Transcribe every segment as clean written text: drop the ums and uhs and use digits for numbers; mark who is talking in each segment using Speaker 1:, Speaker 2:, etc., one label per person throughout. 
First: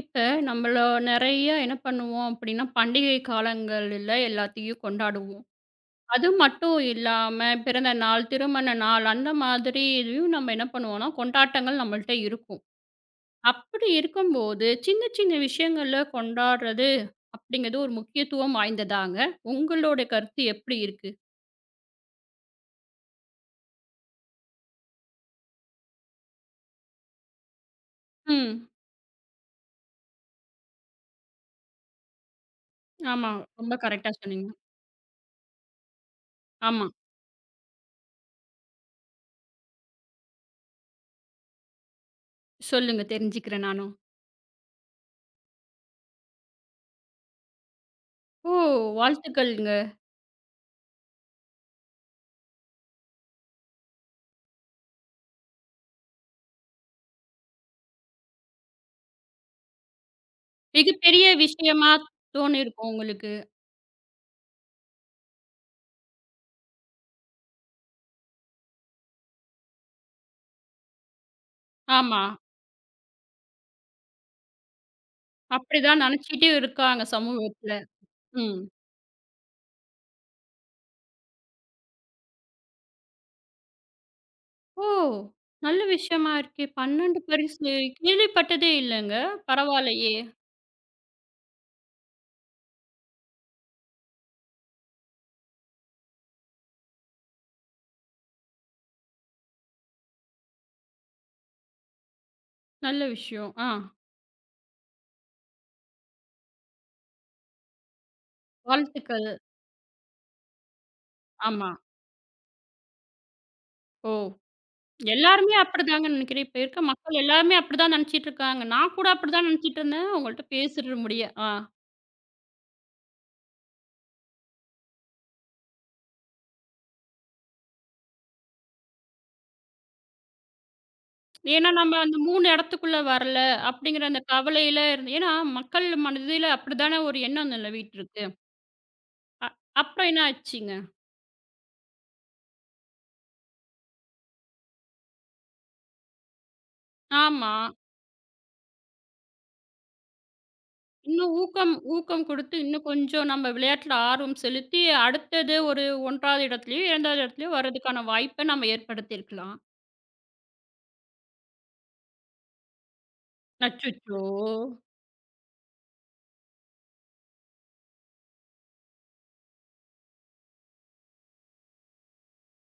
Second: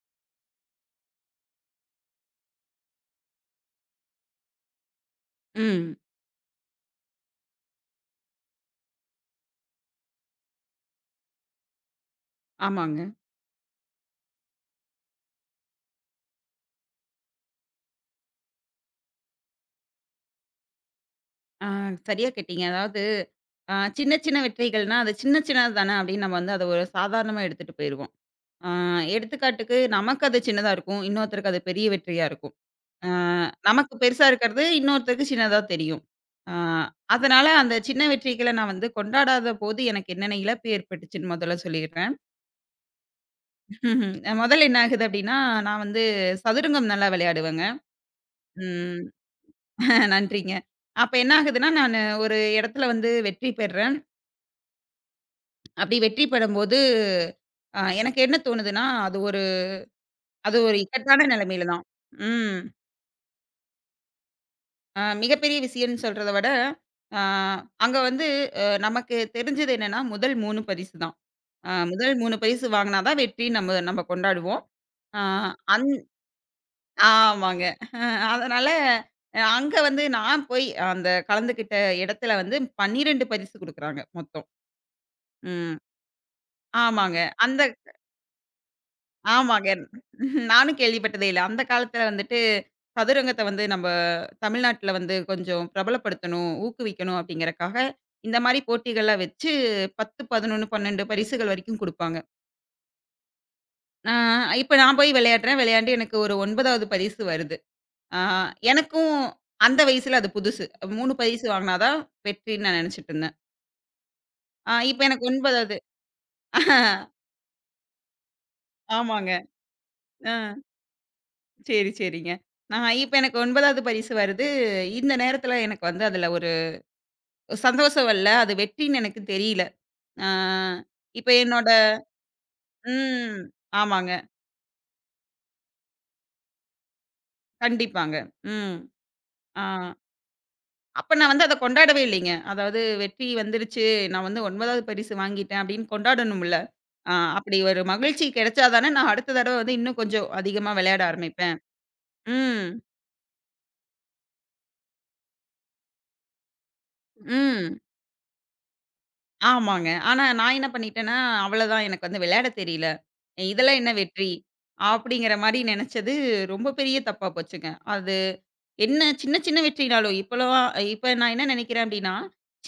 Speaker 1: இப்ப நம்மள நெறைய என்ன பண்ணுவோம் அப்படின்னா, பண்டிகை காலங்கள்ல எல்லாத்தையும் கொண்டாடுவோம்.
Speaker 2: ம்.
Speaker 1: அது மட்டும் இல்லாம பிறந்த நாள், திருமண நாள் அந்த மாதிரி இதுலயும் நம்ம என்ன பண்ணுவோம்னா, கொண்டாட்டங்கள் நம்மள்ட்ட இருக்கும்.
Speaker 2: ஆமாங்க.
Speaker 1: அப்படி இருக்கும்போது, சின்ன சின்ன விஷயங்கள்ல கொண்டாடுறது அப்படிங்கிறது ஒரு முக்கியத்துவம் வாய்ந்ததாங்க. உங்களோட கருத்து எப்படி இருக்கு?
Speaker 2: ஆ சரியா கேட்டீங்க. அதாவது சின்ன சின்ன வெற்றிகள்னா, அது சின்ன சின்னது தானே அப்படின்னு நம்ம வந்து அத ஒரு சாதாரணமா எடுத்துட்டு போயிருவோம்.
Speaker 1: ம்.
Speaker 2: ஆ எடுத்துக்காட்டுக்கு நமக்கு அது சின்னதா இருக்கும். இன்னொருத்தருக்கு அது பெரிய வெற்றியா இருக்கும். ஆ
Speaker 1: ஆமா. ரொம்ப
Speaker 2: நமக்கு
Speaker 1: கரெக்ட்டா
Speaker 2: பெருசா
Speaker 1: சொன்னீங்க.
Speaker 2: இருக்கிறது இன்னொருத்தருக்கு சின்னதா தெரியும். ஆ
Speaker 1: ஆமா.
Speaker 2: அதனால அந்த சின்ன வெற்றிகள நான் வந்து கொண்டாடாத போது எனக்கு என்னென்ன இழப்பு ஏற்பட்டுச்சுன்னு முதல்ல சொல்லிடுறேன்.
Speaker 1: சொல்லுங்க தெரிஞ்சுக்கிறேன் நானும்.
Speaker 2: முதல்ல என்ன ஆகுது அப்படின்னா, நான் வந்து சதுரங்கம் நல்லா விளையாடுவேங்க.
Speaker 1: ஓ!
Speaker 2: ம்.
Speaker 1: வாழ்த்துக்கள்ங்க.
Speaker 2: நன்றிங்க. அப்ப என்ன ஆகுதுன்னா, நானு ஒரு இடத்துல வந்து வெற்றி பெற்றேன். அப்படி வெற்றி பெறும்போது, எனக்கு என்ன தோணுதுன்னா, அது ஒரு
Speaker 1: மிகப்பெரிய
Speaker 2: இக்கட்டான நிலைமையில தான்.
Speaker 1: விஷயமா
Speaker 2: ம்.
Speaker 1: தோணியிருக்கும் உங்களுக்கு.
Speaker 2: மிகப்பெரிய விஷயம்ன்னு சொல்றத விட, அ அங்க வந்து நமக்கு தெரிஞ்சது என்னன்னா, முதல் 3 பரிசு தான். முதல்
Speaker 1: ஆமா.
Speaker 2: 3 பரிசு வாங்குனா தான் வெற்றின்னு நம்ம நம்ம கொண்டாடுவோம். அ அந்
Speaker 1: அப்படிதான் நினைச்சிட்டே இருக்காங்க
Speaker 2: ஆமாங்க.
Speaker 1: சமூகத்துல.
Speaker 2: அ
Speaker 1: ம்.
Speaker 2: அதனால அங்க வந்து நான் போய் அந்த கலந்துக்கிட்ட இடத்துல வந்து 12 பரிசு குடுக்குறாங்க மொத்தம்.
Speaker 1: ஓ!
Speaker 2: ம்.
Speaker 1: நல்ல விஷயமா இருக்கே.
Speaker 2: ஆமாங்க.
Speaker 1: 12
Speaker 2: அந்த
Speaker 1: பரிசு கேள்விப்பட்டதே இல்லங்க.
Speaker 2: ஆமாங்க.
Speaker 1: பரவாயில்லையே!
Speaker 2: நானும் கேள்விப்பட்டதே இல்ல. அந்த காலத்துல வந்துட்டு சதுரங்கத்த வந்து நம்ப தமிழ்நாட்டுல வந்து கொஞ்சம் பிரபலப்படுத்தணும், ஊக்குவிக்கணும் அப்படிங்கிறக்காக, இந்த மாரி போட்டிகள்லாம் வச்சு 10, 11, 12 பரிசுகள் வரைக்கும் குடுப்பாங்க.
Speaker 1: நல்ல விஷயம். ஆ
Speaker 2: ஆ இப்ப நான் போய் விளையாடுறேன். விளையாண்டு எனக்கு ஒரு 9வது பரிசு வருது. ஆ எனக்கும்
Speaker 1: வாழ்த்துக்கள்.
Speaker 2: அந்த வயசுல அது புதுசு. 3 பரிசு
Speaker 1: ஆமா.
Speaker 2: வாங்குனா தான் வெற்றின்னு நான் நெனச்சுட்டுருந்தேன்.
Speaker 1: ஓ!
Speaker 2: ஆ இப்ப எனக்கு
Speaker 1: எல்லாருமே
Speaker 2: 9வது
Speaker 1: அப்படிதாங்க நினைக்கிறேன். இப்ப இருக்க மக்கள் எல்லாருமே அப்படிதான் நினைச்சிட்டு இருக்காங்க. நான் கூட
Speaker 2: ஆமாங்க.
Speaker 1: அப்படிதான் நினைச்சிட்டு இருந்தேன்.
Speaker 2: ஆ.
Speaker 1: உங்கள்ட்ட பேசுற முடிய. ஆ.
Speaker 2: சரி, சரிங்க. நான் இப்ப எனக்கு 9வது பரிசு வருது. இந்த நேரத்துல எனக்கு வந்து அதுல ஒரு சந்தோஷம் வரல. அது வெற்றின்னு எனக்கு தெரியல. ஆ இப்ப என்னோட
Speaker 1: ஏன்னா நம்ம அந்த 3 இடத்துக்குள்ள வரல
Speaker 2: ம்.
Speaker 1: அப்படிங்கிற
Speaker 2: ஆமாங்க.
Speaker 1: அந்த கவலையில இருந்து ஏன்னா மக்கள் மனதில அப்படிதானே ஒரு எண்ணம் நிலவிட்டு
Speaker 2: கண்டிப்பாங்க.
Speaker 1: இருக்கு.
Speaker 2: ம்.
Speaker 1: அ
Speaker 2: ஆ
Speaker 1: அப்புறம் என்ன ஆச்சுங்க?
Speaker 2: அப்ப நான் வந்து அத கொண்டாடவே இல்லைங்க. அதாவது வெற்றி வந்துருச்சு. நான் வந்து 9வது பரிசு வாங்கிட்டேன் அப்படின்னு கொண்டாடணும்ல.
Speaker 1: ஆமா.
Speaker 2: அப்படி ஒரு மகிழ்ச்சி கிடைச்சா தானே நான் அடுத்த தடவ வந்து இன்னும் கொஞ்சம் அதிகமா விளையாட
Speaker 1: இன்னும்
Speaker 2: ஆரம்பிப்பேன்.
Speaker 1: ஊக்கம் ஊக்கம் குடுத்து,
Speaker 2: ம்.
Speaker 1: இன்னும் கொஞ்சம் நம்ம விளையாட்டுல ஆர்வம் செலுத்தி, அடுத்தது ஒரு 1வது இடத்துலயோ, 2வது இடத்துலயோ
Speaker 2: ம்.
Speaker 1: வர்றதுக்கான வாய்ப்ப நம்ம ஏற்படுத்தியிருக்கலாம்.
Speaker 2: ஆமாங்க. ஆனா நான் என்ன பண்ணிட்டேன்னா, அவ்வளதான் எனக்கு வந்து விளையாட தெரியல. இதெல்லாம் என்ன
Speaker 1: அச்சச்சோ!
Speaker 2: வெற்றி? அப்படிங்கிற மாரி நெனச்சது ரொம்ப பெரிய தப்பா போச்சுங்க. அது என்ன சின்ன சின்ன வெற்றினாலும் இப்பலாம் இப்ப நான் என்ன நெனைக்கிறேன் அப்படின்னா,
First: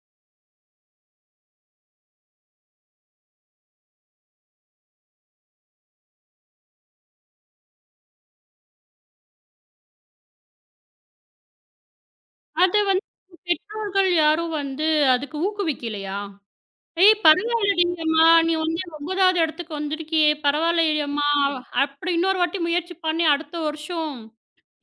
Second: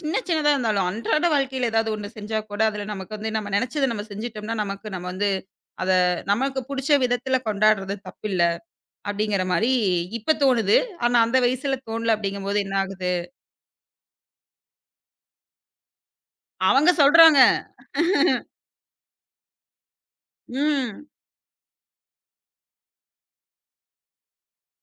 Speaker 2: சின்ன சின்னதா இருந்தாலும் அன்றாட வாழ்க்கையில ஏதாவது ஒண்ணு செஞ்சா கூட அதுல நமக்கு வந்து நம்ம நெனச்சத நம்ம செஞ்சுட்டோம்னா, நமக்கு நம்ம வந்து அத நமக்கு புடிச்ச விதத்துல கொண்டாடுறது தப்பில்ல. அப்படிங்கிற மாரி இப்ப தோணுது. ஆனா அந்த வயசுல தோணல அப்படிங்கும்போது என்ன
Speaker 1: அது வந்து
Speaker 2: ஆகுது?
Speaker 1: பெற்றோர்கள் யாரும் வந்து அதுக்கு ஊக்குவிக்கலையா?
Speaker 2: அவங்க
Speaker 1: "ஏய்
Speaker 2: சொல்றாங்க.
Speaker 1: பரவாயில்லடி அம்மா! நீ வந்து 9வது இடத்துக்கு வந்திருக்கியே! பரவாயில்லடி
Speaker 2: ம்.
Speaker 1: அம்மா!" அப்படி இன்னொரு வாட்டி முயற்சி பண்ணி அடுத்த வருஷம்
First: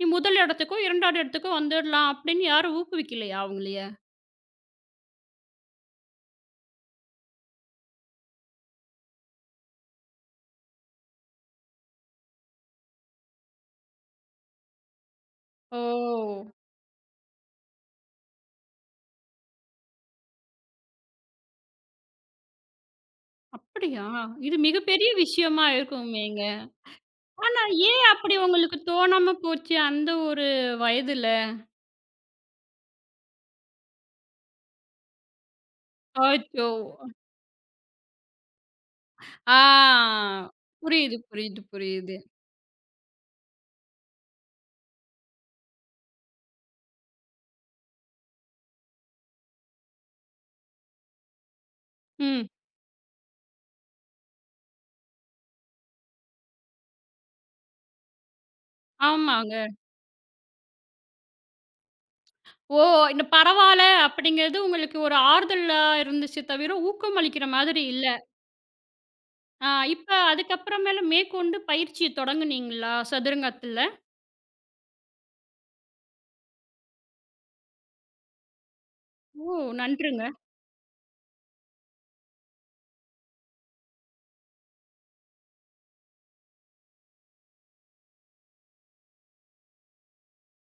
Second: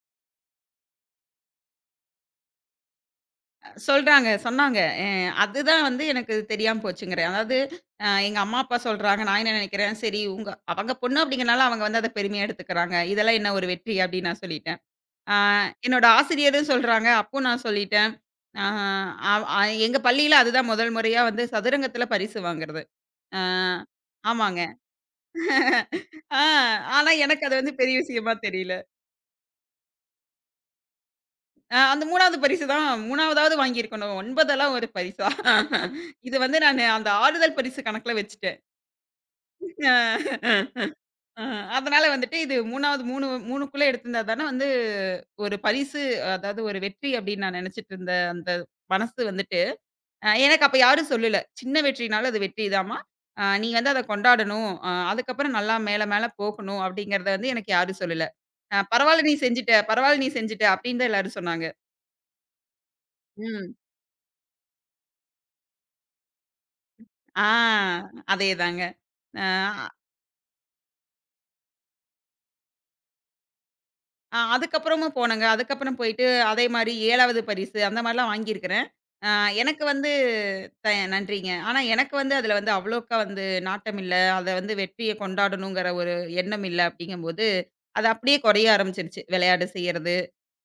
Speaker 1: நீ முதல் இடத்துக்கோ, 2வது இடத்துக்கோ வந்துடலாம் அப்படின்னு யாரும் ஊக்குவிக்கலையா அவங்களைய?
Speaker 2: சொல்றாங்க. சொன்னாங்க. அதுதான் வந்து எனக்கு தெரியாம போச்சுங்கிறேன். அதாவது எங்க அம்மா, அப்பா சொல்றாங்க. நான் என்ன நெனைக்கிறேன், சரி உங்க அவங்க பொண்ணு அப்படிங்கிறனால அவங்க வந்து அத பெருமையா எடுத்துக்கிறாங்க. இதெல்லாம் என்ன ஒரு வெற்றி அப்படின்னு நான் சொல்லிட்டேன். ஆ என்னோட
Speaker 1: ஓ!
Speaker 2: ஆசிரியரும் சொல்றாங்க. அப்பவும் நான் சொல்லிட்டேன். ஆ அவ் அ எங்க பள்ளியில அதுதான் முதல் முறையா வந்து சதுரங்கத்தில பரிசு வாங்குறது. ஆ
Speaker 1: அப்படியா? இது
Speaker 2: ஆமாங்க.
Speaker 1: மிகப்பெரிய விஷயமா
Speaker 2: ஆ
Speaker 1: இருக்குமேங்க.
Speaker 2: ஆனா எனக்கு அது வந்து பெரிய
Speaker 1: ஏன்
Speaker 2: விஷயமா
Speaker 1: அப்படி
Speaker 2: தெரியல.
Speaker 1: உங்களுக்கு தோணாம போச்சு அந்த ஒரு வயதுல?
Speaker 2: அந்த 3வது பரிசு தான் 3வதாவது வாங்கியிருக்கணும். 9 ஒரு பரிசா? இது வந்து
Speaker 1: அச்சோ!
Speaker 2: நானு அந்த ஆறுதல் பரிசு கணக்குல வச்சுட்டேன்.
Speaker 1: ஆ
Speaker 2: அ
Speaker 1: புரியுது,
Speaker 2: அ
Speaker 1: புரியுது,
Speaker 2: அதனால
Speaker 1: புரியுது.
Speaker 2: வந்துட்டு இது 3வது 3 3க்குள்ள எடுத்திருந்தா தானே வந்து ஒரு பரிசு, அதாவது ஒரு வெற்றி அப்படின்னு நான் நினைச்சிட்டு இருந்த அந்த மனசு வந்துட்டு, எனக்கு அப்ப யாரும் சொல்லல. சின்ன வெற்றினாலும் அது
Speaker 1: ம்.
Speaker 2: வெற்றிதாம்மா. நீ வந்து அத கொண்டாடணும். அதுக்கப்புறம் நல்லா மேல மேல போகணும் அப்படிங்கிறத வந்து எனக்கு யாரும் சொல்லல. பரவால்ல நீ
Speaker 1: ஆமாங்க.
Speaker 2: செஞ்சுட்ட, பரவால்ல நீ செஞ்சுட்ட அப்படின்னு தான் எல்லாரும் சொன்னாங்க.
Speaker 1: ஓ! இந்த
Speaker 2: ம்.
Speaker 1: பரவால்ல அப்படிங்கிறது உங்களுக்கு ஒரு ஆறுதலா இருந்துச்சு தவிர,
Speaker 2: ஆ
Speaker 1: ஊக்கமளிக்கிற மாதிரி இல்ல.
Speaker 2: அதேதாங்க. அ
Speaker 1: ஆ இப்ப அதுக்கப்புறமேல மேற்கொண்டு பயிற்சிய தொடங்குனீங்களா சதுரங்கத்துல?
Speaker 2: அ அதுக்கப்புறமும் போனேங்க. அதுக்கப்புறம் போயிட்டு அதே மாரி 7வது பரிசு அந்த மாரிலாம் வாங்கியிருக்கிறேன். அ
Speaker 1: ஓ!
Speaker 2: எனக்கு வந்து
Speaker 1: நன்றுங்க.
Speaker 2: த நன்றிங்க. ஆனா எனக்கு வந்து அதுல வந்து அவ்வளோக்கா வந்து நாட்டம் இல்ல. அத வந்து வெற்றிய கொண்டாடணுங்கிற ஒரு எண்ணம் இல்ல அப்படிங்கும்போது, அது அப்படியே குறைய ஆரம்பிச்சிருச்சு. விளையாட செய்யறது,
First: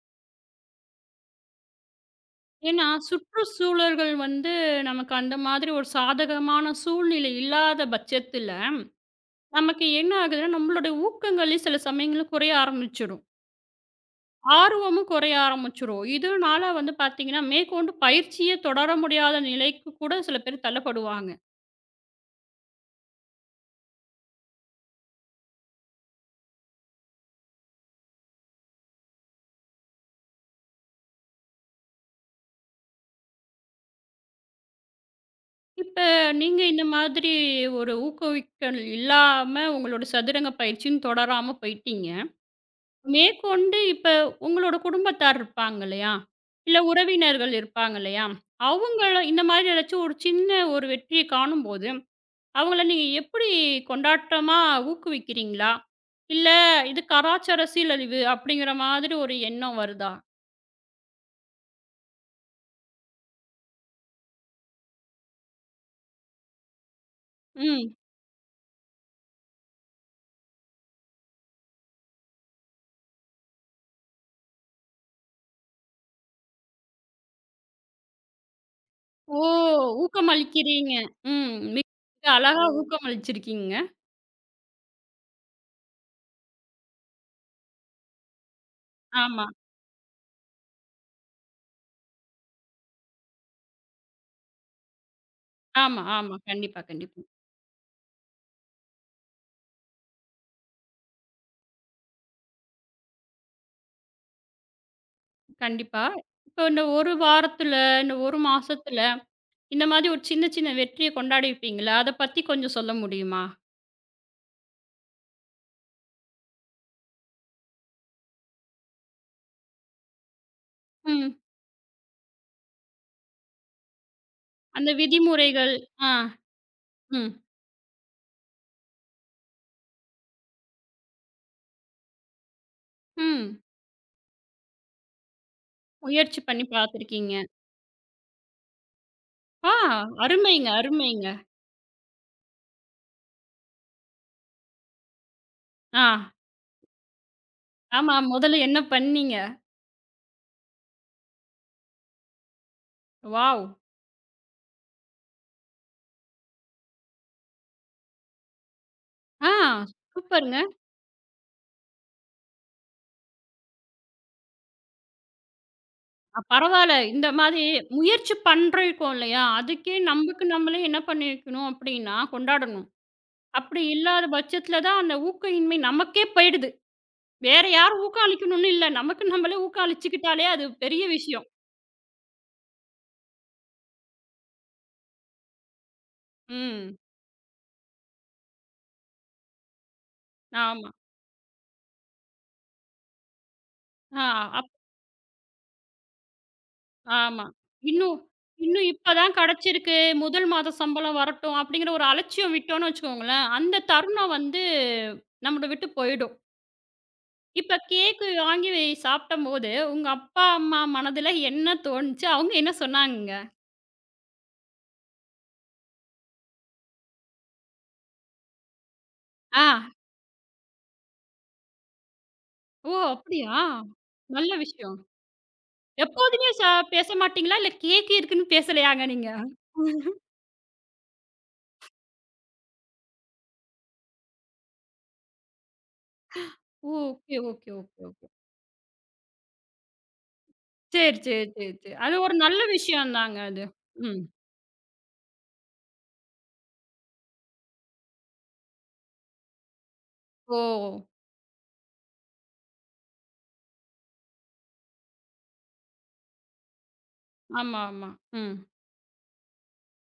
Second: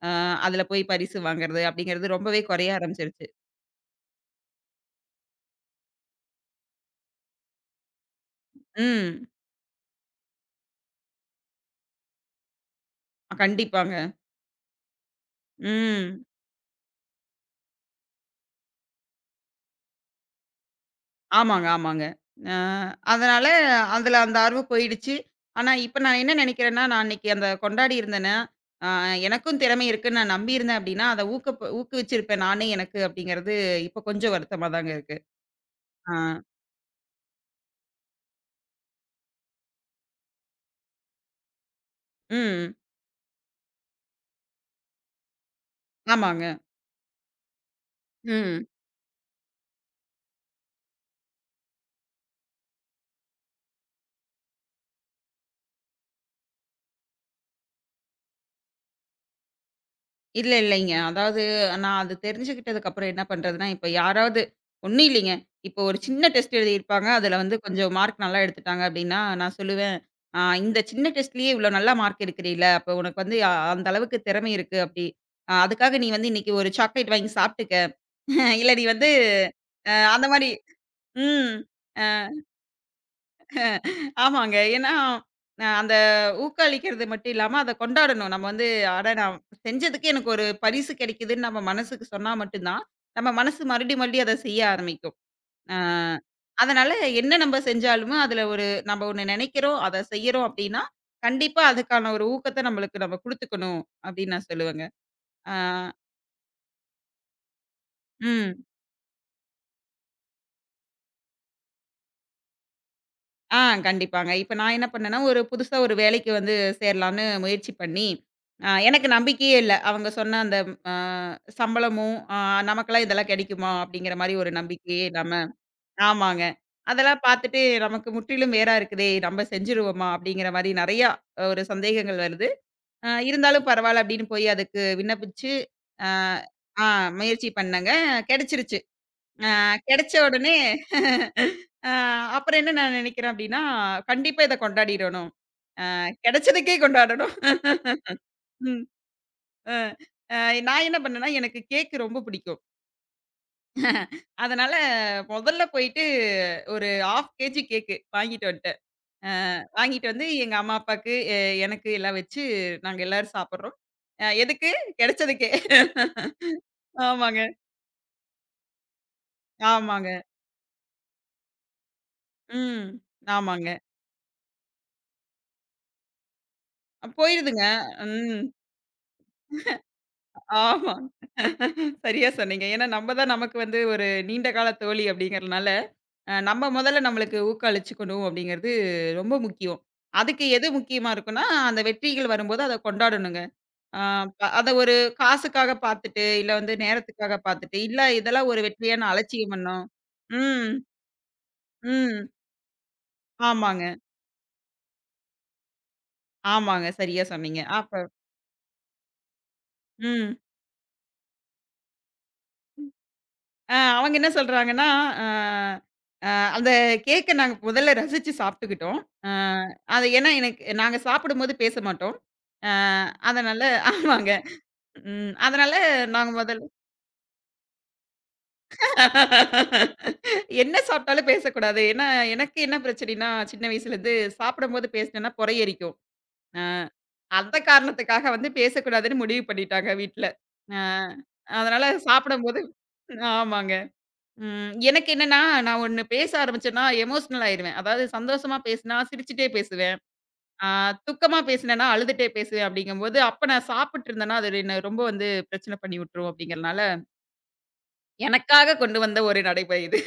Speaker 2: அ அதுல போய் பரிசு வாங்குறது அப்படிங்கிறது ரொம்பவே குறைய
Speaker 1: ஏன்னா
Speaker 2: ஆரம்பிச்சிருச்சு.
Speaker 1: சுற்றுச்சூழல்கள் வந்து நமக்கு அந்த மாதிரி ஒரு சாதகமான சூழ்நிலை இல்லாத பட்சத்துல
Speaker 2: ம்.
Speaker 1: நமக்கு என்ன ஆகுதுன்னா, நம்மளுடைய ஊக்கங்களே சில சமயங்கள்ல குறைய ஆரம்பிச்சுடும்.
Speaker 2: கண்டிப்பாங்க.
Speaker 1: ஆர்வமும் குறைய ஆரம்பிச்சுரும்.
Speaker 2: ம்.
Speaker 1: இதனால வந்து பார்த்தீங்கன்னா, மேற்கொண்டு பயிற்சியே தொடர முடியாத நிலைக்கு கூட சில பேர் தள்ளப்படுவாங்க.
Speaker 2: ஆமாங்க, ஆமாங்க. அ அதனால அதுல அந்த ஆர்வம் போயிடுச்சு. ஆனா இப்ப நான் என்ன நெனைக்கிறேன்னா, நான் அன்னைக்கு அந்த கொண்டாடி இருந்தேன்னா, அ எனக்கும் திறமை இருக்குன்னு நான் நம்பியிருந்தேன் அப்டின்னா, அத ஊக்குவிச்சிருப்பேன் நானே எனக்கு அப்டிங்கிறது இப்ப கொஞ்சம் வருத்தமா தாங்க இருக்கு.
Speaker 1: இப்ப
Speaker 2: ஆ.
Speaker 1: நீங்க இந்த மாதிரி ஒரு ஊக்குவித்தல் இல்லாம உங்களோட சதுரங்க பயிற்சின்னு தொடராம போயிட்டீங்க.
Speaker 2: ம்.
Speaker 1: மேற்கொண்டு இப்ப உங்களோட குடும்பத்தார் இருப்பாங்க இல்லையா?
Speaker 2: ஆமாங்க.
Speaker 1: இல்ல உறவினர்கள் இருப்பாங்க இல்லையா?
Speaker 2: ம்.
Speaker 1: அவங்கள இந்த மாதிரி ஏதாச்சும் ஒரு சின்ன ஒரு வெற்றிய காணும்போது அவங்கள நீங்க எப்படி கொண்டாட்டமா ஊக்குவிக்கிறீங்களா? இல்ல இது கலாச்சார சீரழிவு அப்படிங்கிற மாதிரி ஒரு எண்ணம் வருதா?
Speaker 2: இல்ல, இல்லைங்க. அதாவது நான் அது தெரிஞ்சுக்கிட்டதுக்கப்புறம் என்ன பண்றதுன்னா, இப்ப யாராவது ஒண்ணும் இல்லைங்க. இப்போ ஒரு சின்ன டெஸ்ட் எழுதியிருப்பாங்க. அதுல வந்து கொஞ்சம்
Speaker 1: ம்.
Speaker 2: மார்க் நல்லா எடுத்துட்டாங்க அப்டின்னா, நான் சொல்லுவேன், இந்த சின்ன டெஸ்ட்லயே இவ்ளோ நல்லா மார்க் எடுக்கிறீல்ல, அப்ப உனக்கு வந்து அந்த அளவுக்கு திறமை இருக்கு அப்டி. அதுக்காக நீ வந்து இன்னைக்கு ஒரு சாக்லேட் வாங்கி சாப்ட்டுக்க. இல்ல நீ வந்து"
Speaker 1: ஓ!
Speaker 2: அந்த மாரி
Speaker 1: ஊக்கமளிக்கிறீங்க.
Speaker 2: ம்.
Speaker 1: ம். மிக
Speaker 2: அ
Speaker 1: மிக அழகா ஊக்கமளிச்சிருக்கீங்க.
Speaker 2: ஆமாங்க. ஏன்னா, அந்த ஊக்களிக்கிறது மட்டும் இல்லாம, அத கொண்டாடணும். நம்ம வந்து, "அட நான்
Speaker 1: ஆமா,
Speaker 2: செஞ்சதுக்கு எனக்கு ஒரு பரிசு கிடைக்குதுன்னு" நம்ம மனசுக்கு சொன்னா மட்டும் தான், நம்ம மனசு மறுபடியும் மறுபடியும் அத செய்ய ஆரம்பிக்கும். அ
Speaker 1: ஆமா, ஆமா. கண்டிப்பா,
Speaker 2: அதனால
Speaker 1: கண்டிப்பா.
Speaker 2: என்ன நம்ப செஞ்சாலுமே, அதுல ஒரு நம்ம ஒண்ணு நெனைக்கிறோம், அத செய்யறோம் அப்டின்னா, கண்டிப்பா அதுக்கான ஒரு ஊக்கத்த நம்மளுக்கு நம்ம குடுத்துக்கணும், அப்டின்னு நான் சொல்லுவேங்க. ஆ.
Speaker 1: கண்டிப்பா. இப்போ இந்த 1 வாரத்துல, இந்த 1
Speaker 2: ம்.
Speaker 1: மாசத்துல இந்த மாதிரி ஒரு சின்ன சின்ன வெற்றிய கொண்டாடியிருப்பீங்கள்ல, அத பத்தி கொஞ்சம் சொல்ல முடியுமா?
Speaker 2: ஆ கண்டிப்பாங்க. இப்ப நான் என்ன பண்ணேன்னா, ஒரு புதுசா ஒரு வேலைக்கு வந்து சேரலான்னு முயற்சி பண்ணி, எனக்கு நம்பிக்கையே இல்ல. அவங்க சொன்ன அந்த அ
Speaker 1: ம்.
Speaker 2: சம்பளமும், நமக்கெல்லாம் இதெல்லாம் கெடைக்குமா? அப்படிங்கிற மாரி ஒரு
Speaker 1: அந்த
Speaker 2: நம்பிக்கையே இல்லாம
Speaker 1: விதிமுறைகள். ஆ.
Speaker 2: ஆமாங்க. அதெல்லாம்
Speaker 1: ம்.
Speaker 2: பார்த்துட்டு நமக்கு முற்றிலும் வேறா இருக்குதே! நம்ம செஞ்சுருவோமா? அப்படிங்கிற மாரி நெறையா ஒரு சந்தேகங்கள் வருது.
Speaker 1: ம்.
Speaker 2: இருந்தாலும் பரவால்ல அப்படின்னு போய் அதுக்கு விண்ணப்பிச்சு, அ
Speaker 1: முயற்சி பண்ணி
Speaker 2: ஆ
Speaker 1: பார்த்துருக்கீங்க.
Speaker 2: முயற்சி பண்ணேங்க. கெடைச்சிருச்சு. ஆ
Speaker 1: ஆ.
Speaker 2: கிடைச்ச உடனே
Speaker 1: அருமைங்க, அருமைங்க.
Speaker 2: அ அப்புறம் என்ன நான் நினைக்கிறேன் அப்படின்னா, கண்டிப்பா இத கொண்டாடிறணும்.
Speaker 1: ஆ.
Speaker 2: கிடைச்சதுக்கே கொண்டாடணும்.
Speaker 1: ஆமா. முதல்ல என்ன
Speaker 2: ம்.
Speaker 1: பண்ணீங்க?
Speaker 2: அ அ நான் என்ன பண்ணேன்னா, எனக்கு கேக் ரொம்ப பிடிக்கும்.
Speaker 1: வாவ்!
Speaker 2: அதனால முதல்ல போயிட்டு ஒரு 1/2 கேஜி கேக்கு வாங்கிட்டு வந்துட்டேன். அ
Speaker 1: ஆ
Speaker 2: வாங்கிட்டு வந்து எங்க
Speaker 1: சூப்பருங்க.
Speaker 2: அம்மா, அப்பாக்கு, எனக்கு எல்லாம் வச்சு நாங்க எல்லாரும் சாப்பிடுறோம். எதுக்கு? கிடைச்சதுக்கே.
Speaker 1: அ பரவால்ல. இந்த
Speaker 2: ஆமாங்க,
Speaker 1: மாதிரி முயற்சி பண்றோம் இல்லையா? அதுக்கே
Speaker 2: ஆமாங்க.
Speaker 1: நமக்கு நம்மளே என்ன பண்ணிக்கணும் அப்படின்னா, கொண்டாடணும்.
Speaker 2: ம். ஆமாங்க.
Speaker 1: அப்படி இல்லாத பட்சத்தில தான் அந்த ஊக்கயின்மை நமக்கே போயிடுது.
Speaker 2: போயிருதுங்க.
Speaker 1: வேற யாரும் ஊக்கம்
Speaker 2: ம்.
Speaker 1: அளிக்கணும்னு இல்ல. நமக்கு நம்மளே ஊக்கம் அளிச்சுக்கிட்டாலே அது
Speaker 2: ஆமா.
Speaker 1: பெரிய விஷயம்.
Speaker 2: சரியா சொன்னீங்க. ஏன்னா, நம்ம தான் நமக்கு வந்து ஒரு நீண்ட கால தோழி அப்படிங்கிறதுனால, நம்ம
Speaker 1: ம்.
Speaker 2: முதல்ல நம்மளுக்கு ஊக்க அளிச்சுக்கணும் அப்படிங்கிறது ரொம்ப முக்கியம். அதுக்கு எது
Speaker 1: ஆமா.
Speaker 2: முக்கியமா இருக்குன்னா, அந்த வெற்றிகள் வரும்போது அத கொண்டாடணுங்க. அ ப
Speaker 1: ஆ.
Speaker 2: அத ஒரு காசுக்காக பார்த்துட்டு, இல்ல வந்து நேரத்துக்காக
Speaker 1: ஆமா.
Speaker 2: பார்த்துட்டு, இல்ல
Speaker 1: இன்னும்
Speaker 2: இதெல்லாம் ஒரு
Speaker 1: இன்னும்
Speaker 2: வெற்றியா நான்
Speaker 1: இப்ப தான்
Speaker 2: அலட்சியம் பண்ணோம்.
Speaker 1: கிடைச்சிருக்கு. முதல்
Speaker 2: ம்,
Speaker 1: மாத சம்பளம் வரட்டும் அப்படிங்கிற ஒரு
Speaker 2: ம்.
Speaker 1: அலட்சியம் விட்டோம்னு வச்சுக்கோங்களேன்,
Speaker 2: ஆமாங்க,
Speaker 1: அந்த தருணம் வந்து நம்மள விட்டு போயிடும்.
Speaker 2: ஆமாங்க. சரியா சொன்னீங்க.
Speaker 1: இப்ப
Speaker 2: அப்ப
Speaker 1: கேக்கு வாங்கி சாப்பிட்டம்போது, உங்க
Speaker 2: ம்.
Speaker 1: அப்பா, அம்மா மனதுல என்ன தோணுச்சு? அவங்க என்ன சொன்னாங்கங்க?
Speaker 2: அவங்க என்ன சொல்றாங்கன்னா, அ அ அந்த கேக்க நாங்க முதல்ல ரசிச்சு சாப்பிட்டுக்கிட்டோம். அ
Speaker 1: ஆ.
Speaker 2: அது ஏன்னா எனக்கு நாங்க சாப்பிடும்போது பேச மாட்டோம். அ
Speaker 1: ஓ! அப்படியா?
Speaker 2: அதனால ஆமாங்க.
Speaker 1: நல்ல விஷயம்.
Speaker 2: ம். அதனால நாங்க
Speaker 1: எப்போதுமே
Speaker 2: முதல்
Speaker 1: ச பேச மாட்டீங்களா? இல்ல கேக் இருக்குன்னு பேசலையாங்க நீங்க?
Speaker 2: என்ன சாப்பிட்டாலும் பேசக்கூடாது. ஏன்னா, எனக்கு என்ன பிரச்சனைன்னா, சின்ன வயசுலேருந்து சாப்பிடும்போது பேசினேன்னா பொறையெரிக்கும். அ
Speaker 1: ஓகே,
Speaker 2: அந்த
Speaker 1: ஓகே, ஓகே, ஓகே.
Speaker 2: காரணத்துக்காக வந்து பேசக்கூடாதுன்னு முடிவு பண்ணிட்டாங்க வீட்ல. அ
Speaker 1: சரி, சரி, சரி,
Speaker 2: அதனால
Speaker 1: சரி. அது ஒரு
Speaker 2: சாப்பிடும்போது
Speaker 1: நல்ல விஷயம் தாங்க அது.
Speaker 2: ஆமாங்க.
Speaker 1: ம்.
Speaker 2: ம். எனக்கு என்னன்னா, நான் ஒண்ணு பேச ஆரம்பிச்சேன்னா எமோஷனல் ஆயிருவேன். அதாவது சந்தோஷமா பேசினா சிரிச்சுட்டே பேசுவேன். ஆ
Speaker 1: ஓ!
Speaker 2: துக்கமா பேசினேன்னா அழுதுட்டே பேசுவேன் அப்படிங்கும்போது, அப்ப நான் சாப்பிட்டு இருந்தேன்னா, அது என்ன ரொம்ப வந்து பிரச்சனை பண்ணி விட்டுரும் அப்படிங்கிறனால,
Speaker 1: ஆமா, ஆமா. ம்.
Speaker 2: எனக்காக கொண்டு வந்த ஒரு நடைமுறை இது.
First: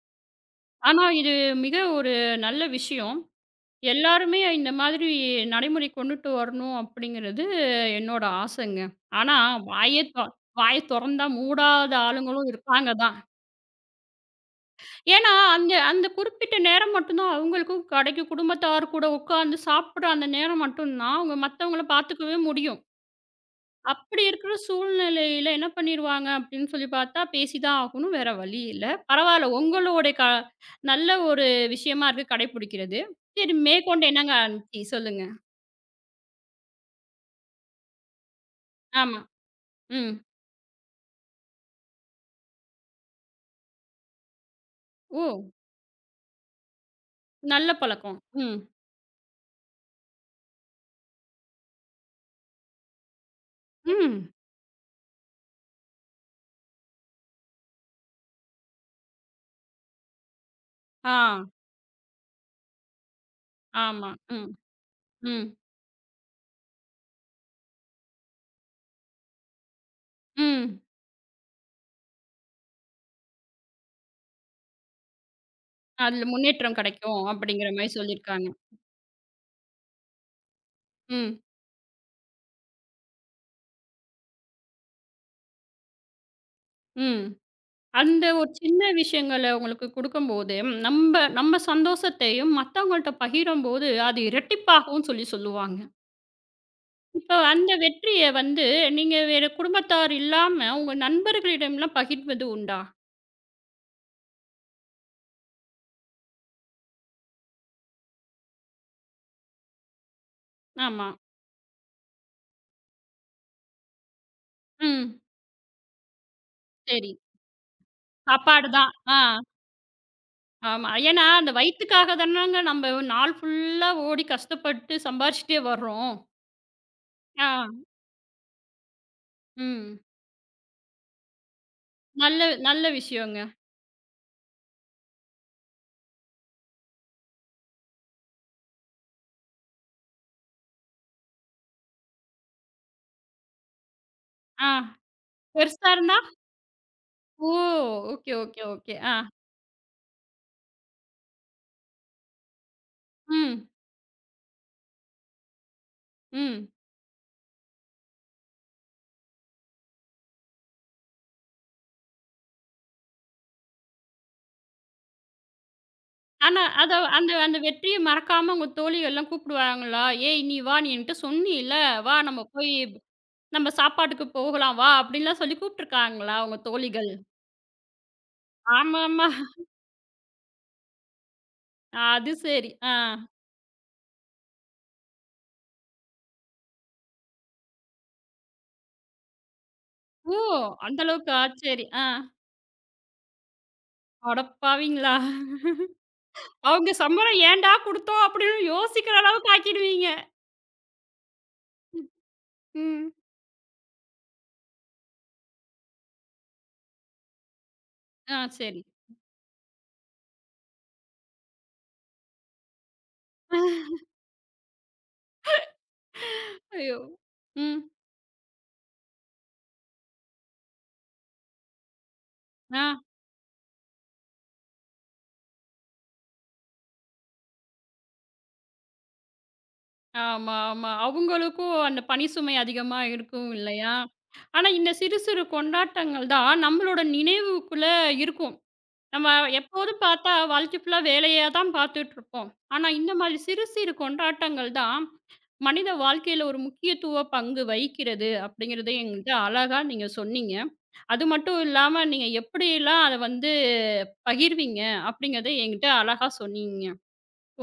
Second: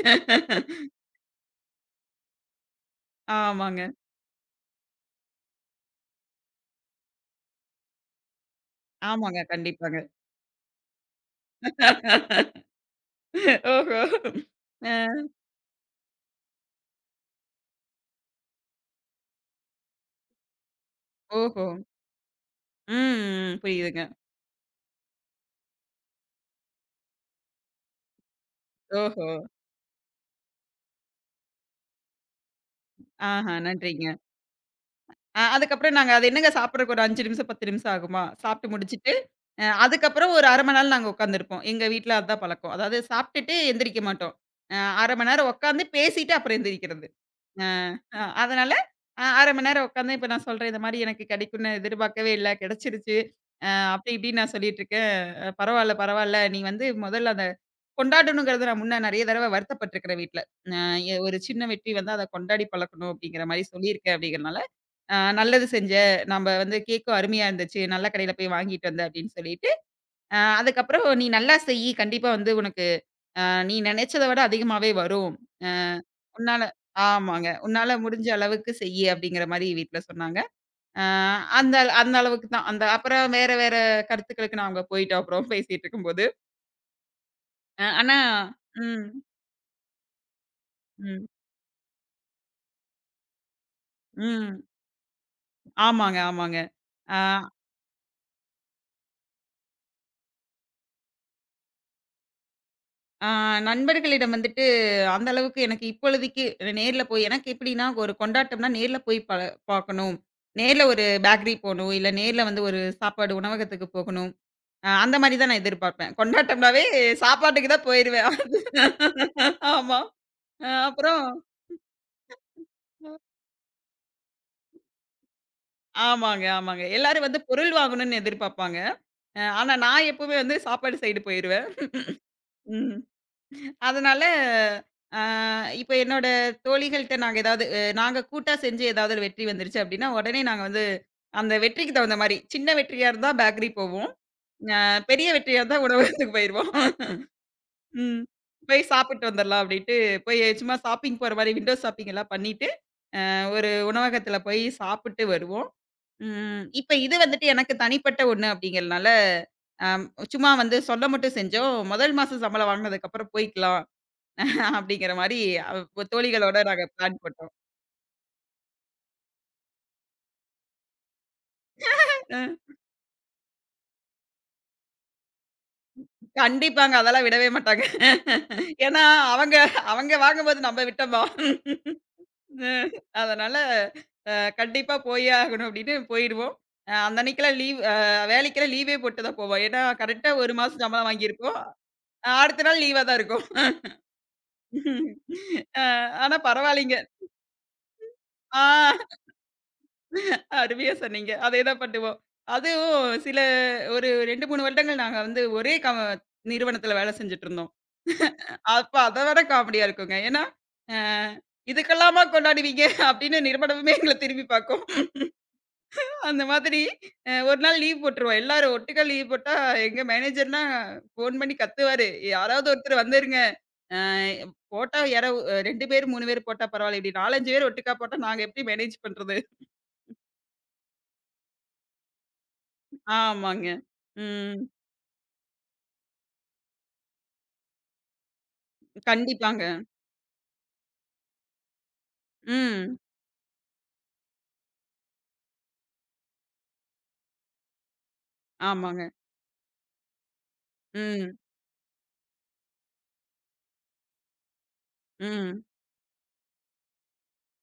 Speaker 1: ஆனா, இது மிக ஒரு நல்ல விஷயம்.
Speaker 2: ஆமாங்க.
Speaker 1: எல்லாருமே இந்த மாதிரி நடைமுறை கொண்டுட்டு வரணும் அப்படிங்கிறது என்னோட ஆசைங்க. ஆனா,
Speaker 2: ஆமாங்க.
Speaker 1: வாயே
Speaker 2: கண்டிப்பாங்க.
Speaker 1: தொ வாய தொறந்தா மூடாத ஆளுங்களும் இருக்காங்க தான்.
Speaker 2: ஓஹோ! அ
Speaker 1: ஏன்னா, அந்த அந்த குறிப்பிட்ட நேரம் மட்டும் தான் அவங்களுக்கும் கடைக்கு குடும்பத்தார் கூட உட்காந்து சாப்பிடுற அந்த நேரம் மட்டும் தான் அவங்க
Speaker 2: ஓஹோ!
Speaker 1: மத்தவங்கள பார்த்துக்கவே முடியும்.
Speaker 2: ம். புரியுதுங்க.
Speaker 1: அப்படி இருக்கிற சூழ்நிலையில என்ன பண்ணிருவாங்க அப்படின்னு சொல்லி பார்த்தா, பேசிதான் ஆகணும். வேற வழி இல்ல.
Speaker 2: ஓஹோ!
Speaker 1: பரவால்ல உங்களோட க நல்ல ஒரு விஷயமா இருக்கு கடைபிடிக்கிறது.
Speaker 2: ஆஹா!
Speaker 1: சரி மேற்கொண்டு
Speaker 2: நன்றிங்க.
Speaker 1: என்னங்க ஆனுச்சி? சொல்லுங்க.
Speaker 2: அதுக்கப்புறம் நாங்க அது என்னங்க சாப்பிடுறதுக்கு ஒரு 5 நிமிஷம், 10 நிமிஷம் ஆகுமா? சாப்பிட்டு முடிச்சுட்டு,
Speaker 1: ஆமா. ம்.
Speaker 2: அதுக்கப்புறம் ஒரு 1/2 மணி நேரம் நாங்க உட்காந்துருப்போம். எங்க வீட்ல அதான் பழக்கம். அதாவது சாப்பிட்டுட்டு எந்திரிக்க மாட்டோம். அ 1/2
Speaker 1: ஓ!
Speaker 2: மணி நேரம் உட்காந்து பேசிட்டு அப்புறம் எந்திரிக்கிறது. அ
Speaker 1: நல்ல பழக்கம்.
Speaker 2: அ
Speaker 1: ம்.
Speaker 2: அதனால 1/2 மணி நேரம் உட்காந்து இப்ப நான் சொல்றேன், "இந்த மாரி எனக்கு கிடைக்கும்னு எதிர்பார்க்கவே இல்ல. கிடைச்சிருச்சு." அ அப்படி
Speaker 1: ம்.
Speaker 2: இப்படின்னு நான் சொல்லிட்டு இருக்கேன். பரவால்ல, பரவால்ல. நீ வந்து முதல்ல அத கொண்டாடணுங்கிறது நான் முன்ன நெறைய தடவ வருத்தப்பட்டுருக்கிறேன் வீட்ல. அ எ
Speaker 1: ஆ.
Speaker 2: ஒரு சின்ன வெற்றி வந்தா அத கொண்டாடி பழக்கணும்." அப்படிங்கிற மாரி
Speaker 1: ஆமா.
Speaker 2: சொல்லியிருக்கேன்
Speaker 1: ம்.
Speaker 2: அப்படிங்கிறனால,
Speaker 1: ம்.
Speaker 2: நல்லது செஞ்ச, நம்ப வந்து கேக்கும் அருமையா இருந்துச்சு. நல்ல கடையில போய் வாங்கிட்டு வந்த அப்படின்னு சொல்லிட்டு,
Speaker 1: ம்.
Speaker 2: அதுக்கப்புறம் "நீ நல்லா செய்யி. கண்டிப்பா வந்து உனக்கு அ நீ நினைச்சத விட அதிகமாவே வரும். அ
Speaker 1: அதுல
Speaker 2: உன்னால"
Speaker 1: முன்னேற்றம் கிடைக்கும்
Speaker 2: ஆமாங்க.
Speaker 1: அப்படிங்கிற மாரி
Speaker 2: "உன்னால முடிஞ்ச
Speaker 1: சொல்லியிருக்காங்க.
Speaker 2: அளவுக்கு செய்யி" அப்படிங்கிற மாரி வீட்ல சொன்னாங்க. அ
Speaker 1: ம்.
Speaker 2: அந்த அந்த அளவுக்கு தான். அந்த அப்புறம் வேற வேற கருத்துக்களுக்கு நாங்க போயிட்டோம் அப்புறம் பேசிட்டு இருக்கும்போது.
Speaker 1: ம்.
Speaker 2: ஆனா
Speaker 1: அந்த ஒரு சின்ன
Speaker 2: ம்,
Speaker 1: விஷயங்கள உங்களுக்கு குடுக்கும்போது, நம்ப
Speaker 2: ம்,
Speaker 1: நம்ம சந்தோஷத்தையும் மத்தவங்கள்ட்ட பகிரும்போது, அது
Speaker 2: ம்.
Speaker 1: இரட்டிப்பாகும்னு சொல்லி சொல்லுவாங்க.
Speaker 2: ஆமாங்க, ஆமாங்க. அ
Speaker 1: இப்போ அந்த வெற்றிய வந்து நீங்க வேற குடும்பத்தார் இல்லாம, உங்க நண்பர்களிடம்லாம் பகிர்வது உண்டா?
Speaker 2: ஆ நண்பர்களிடம் வந்துட்டு அந்த அளவுக்கு எனக்கு இப்பொழுதைக்கு நேர்ல போய் எனக்கு எப்படின்னா ஒரு கொண்டாட்டம்னா நேர்ல போய் பார்க்கணும். நேர்ல ஒரு
Speaker 1: ஆமா.
Speaker 2: பேக்கரி போணும். இல்ல நேர்ல வந்து ஒரு சாப்பாடு உணவகத்துக்கு போகணும். அந்த
Speaker 1: ம்.
Speaker 2: மாரி தான் நான் எதிர்பார்ப்பேன். கொண்டாட்டம்னாவே
Speaker 1: சரி.
Speaker 2: சாப்பாட்டுக்கு தான் போயிருவேன்.
Speaker 1: சாப்பாடு தான். ஆ.
Speaker 2: ஆமா. அ
Speaker 1: ஆமா.
Speaker 2: அப்புறம்
Speaker 1: ஏன்னா, அந்த வயித்துக்காக தானங்க நம்ம நாள் ஃபுல்லா ஓடி கஷ்டப்பட்டு சம்பாரிச்சுட்டே வர்றோம்.
Speaker 2: ஆமாங்க, ஆமாங்க. எல்லாரும் வந்து
Speaker 1: ஆ.
Speaker 2: பொருள் வாங்கணும்னு எதிர்பார்ப்பாங்க. ஆனா
Speaker 1: ம்.
Speaker 2: நான் எப்பவுமே வந்து சாப்பாடு சைடு போயிருவேன்.
Speaker 1: நல்ல நல்ல
Speaker 2: ம்.
Speaker 1: விஷயங்க.
Speaker 2: அதனால, அ இப்ப என்னோட தோழிகள்ட்ட நாங்க ஏதாவது நாங்க கூட்டா செஞ்சு ஏதாவது ஒரு வெற்றி வந்துருச்சு அப்படின்னா, உடனே நாங்க வந்து அந்த வெற்றிக்கு தகுந்த மாரி, சின்ன வெற்றியா இருந்தா பேக்கரி போவோம்.
Speaker 1: ஆ.
Speaker 2: அ பெரிய வெற்றியா இருந்தா
Speaker 1: பெருசா இருந்தா?
Speaker 2: உணவகத்துக்கு போயிருவோம்.
Speaker 1: ஓ!
Speaker 2: ம்.
Speaker 1: ஓகே, ஓகே,
Speaker 2: போய்
Speaker 1: ஓகே. ஆ.
Speaker 2: சாப்பிட்டு வந்துரலாம் அப்படின்ட்டு, போய் சும்மா ஷாப்பிங் போற மாரி விண்டோ ஷாப்பிங் எல்லாம் பண்ணிட்டு,
Speaker 1: ம்.
Speaker 2: ஒரு உணவகத்துல போய் சாப்பிட்டு வருவோம். ம்.
Speaker 1: ம்.
Speaker 2: இப்ப இது வந்துட்டு எனக்கு தனிப்பட்ட ஒண்ணு அப்படிங்கிறனால, அம் சும்மா வந்து சொல்ல மட்டும் செஞ்சோம். முதல் மாசம் சம்பளம் வாங்குனதுக்கப்புறம் போய்க்கலாம். அப்படிங்கிற மாரி அவ தோழிகளோட
Speaker 1: ஆனா,
Speaker 2: நாங்க
Speaker 1: அத
Speaker 2: பிளான்
Speaker 1: அந்த
Speaker 2: போட்டோம்.
Speaker 1: அந்த வெற்றிய மறக்காம உங்க தோழிகள்லாம் கூப்பிடுவாங்களா? "ஏய்! நீ வா! நீ என்கிட்ட சொன்னீல. வா
Speaker 2: ஆ.
Speaker 1: நம்ம போய்" "நம்ம சாப்பாட்டுக்கு போகலாம் வா" அப்படின்லாம் சொல்லி கூப்பிட்டுருக்காங்களா உங்க
Speaker 2: கண்டிப்பாங்க.
Speaker 1: தோழிகள்?
Speaker 2: அதெல்லாம் விடவே மாட்டாங்க. ஏன்னா
Speaker 1: ஆமாமா.
Speaker 2: அவங்க அவங்க வாங்கும்போது நம்ம விட்டோமா?
Speaker 1: அது
Speaker 2: அ.
Speaker 1: சரி. ஆ.
Speaker 2: அதனால அ கண்டிப்பா போயே ஆகணும் அப்படின்னு போயிடுவோம். அ அந்த அன்னைக்கெல்லாம் லீவ் அ வேலைக்கெல்லாம் லீவே போட்டு தான் போவோம். ஏன்னா கரெக்ட்டா
Speaker 1: ஓ!
Speaker 2: 1 மாசம்
Speaker 1: அந்த
Speaker 2: சம்பளம்
Speaker 1: அளவுக்கா?
Speaker 2: வாங்கியிருப்போம்.
Speaker 1: சரி. ஆ.
Speaker 2: அடுத்த நாள் லீவா தான் இருக்கும்.
Speaker 1: அடப்பாவிங்களா!
Speaker 2: அ ஆனா
Speaker 1: அவங்க
Speaker 2: பரவாயில்லைங்க.
Speaker 1: சம்பளம் ஏன்டா குடுத்தோம் அப்படின்னு
Speaker 2: ஆ
Speaker 1: யோசிக்கிற அளவுக்கு ஆக்கிடுவீங்க.
Speaker 2: அருமையா சொன்னீங்க. அதேதான் பண்ணுவோம். அதுவும்
Speaker 1: ம்.
Speaker 2: சில ஒரு 2, 3 வருடங்கள் நாங்க வந்து ஒரே நிறுவனத்துல வேலை செஞ்சுட்டுருந்தோம்.
Speaker 1: ஆ சரி.
Speaker 2: அப்ப அத விட காமெடியா இருக்குங்க. ஏன்னா, அ இதுக்கெல்லாமா கொண்டாடுவீங்க அப்படின்னு நிறுவனமே எங்கள திரும்பி பார்க்கும். அந்த மாதிரி
Speaker 1: ஐயோ!
Speaker 2: ஒரு நாள்
Speaker 1: ம்.
Speaker 2: லீவ் போட்டுருவோம். எல்லாரும் ஒட்டுக்கா லீவ் போட்டா எங்க மேனேஜர்லாம் ஃபோன் பண்ணி கத்துவாரு. யாராவது ஒருத்தர்
Speaker 1: ஆ.
Speaker 2: வந்துருங்க. அ போட்டா யாரோ 2 பேர், 3 பேர் போட்டா பரவாயில்ல. இப்படி 4, 5 பேர் ஒட்டுக்கா போட்டா நாங்க எப்படி மேனேஜ் பண்றது?
Speaker 1: ஆமா, ஆமா. அவங்களுக்கும் அந்த பணி சுமை அதிகமா இருக்கும்
Speaker 2: ஆமாங்க.
Speaker 1: இல்லையா?
Speaker 2: ம்.
Speaker 1: ஆனா இந்த சிறு சிறு கொண்டாட்டங்கள் தான் நம்மளோட நினைவுக்குள்ள இருக்கும். நம்ம
Speaker 2: கண்டிப்பாங்க.
Speaker 1: எப்போதும் பார்த்தா வாழ்க்கை ஃபுல்லா வேலையா தான் பார்த்துட்டு இருப்போம். ஆனா,
Speaker 2: ம்.
Speaker 1: இந்த மாதிரி சிறு சிறு கொண்டாட்டங்கள் தான் மனித வாழ்க்கையில ஒரு முக்கியத்துவ பங்கு வகிக்கிறது அப்படிங்கிறத
Speaker 2: ஆமாங்க.
Speaker 1: என்கிட்ட அழகா நீங்க சொன்னீங்க. அது
Speaker 2: ம்.
Speaker 1: மட்டும் இல்லாம நீங்க எப்படியெல்லாம் அத வந்து பகிர்வீங்க அப்படிங்கிறத
Speaker 2: ம்.
Speaker 1: என்கிட்ட அழகா சொன்னீங்க.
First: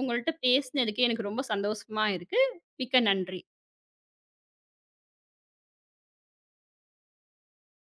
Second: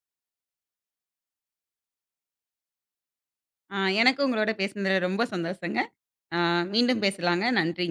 Speaker 1: உங்கள்ட்ட பேசினதுக்கு எனக்கு ரொம்ப சந்தோஷமா இருக்கு. மிக்க நன்றி.
Speaker 2: எனக்கும் உங்களோட பேசினதுல ரொம்ப சந்தோஷங்க. ஆ மீண்டும் பேசலாங்க. நன்றி.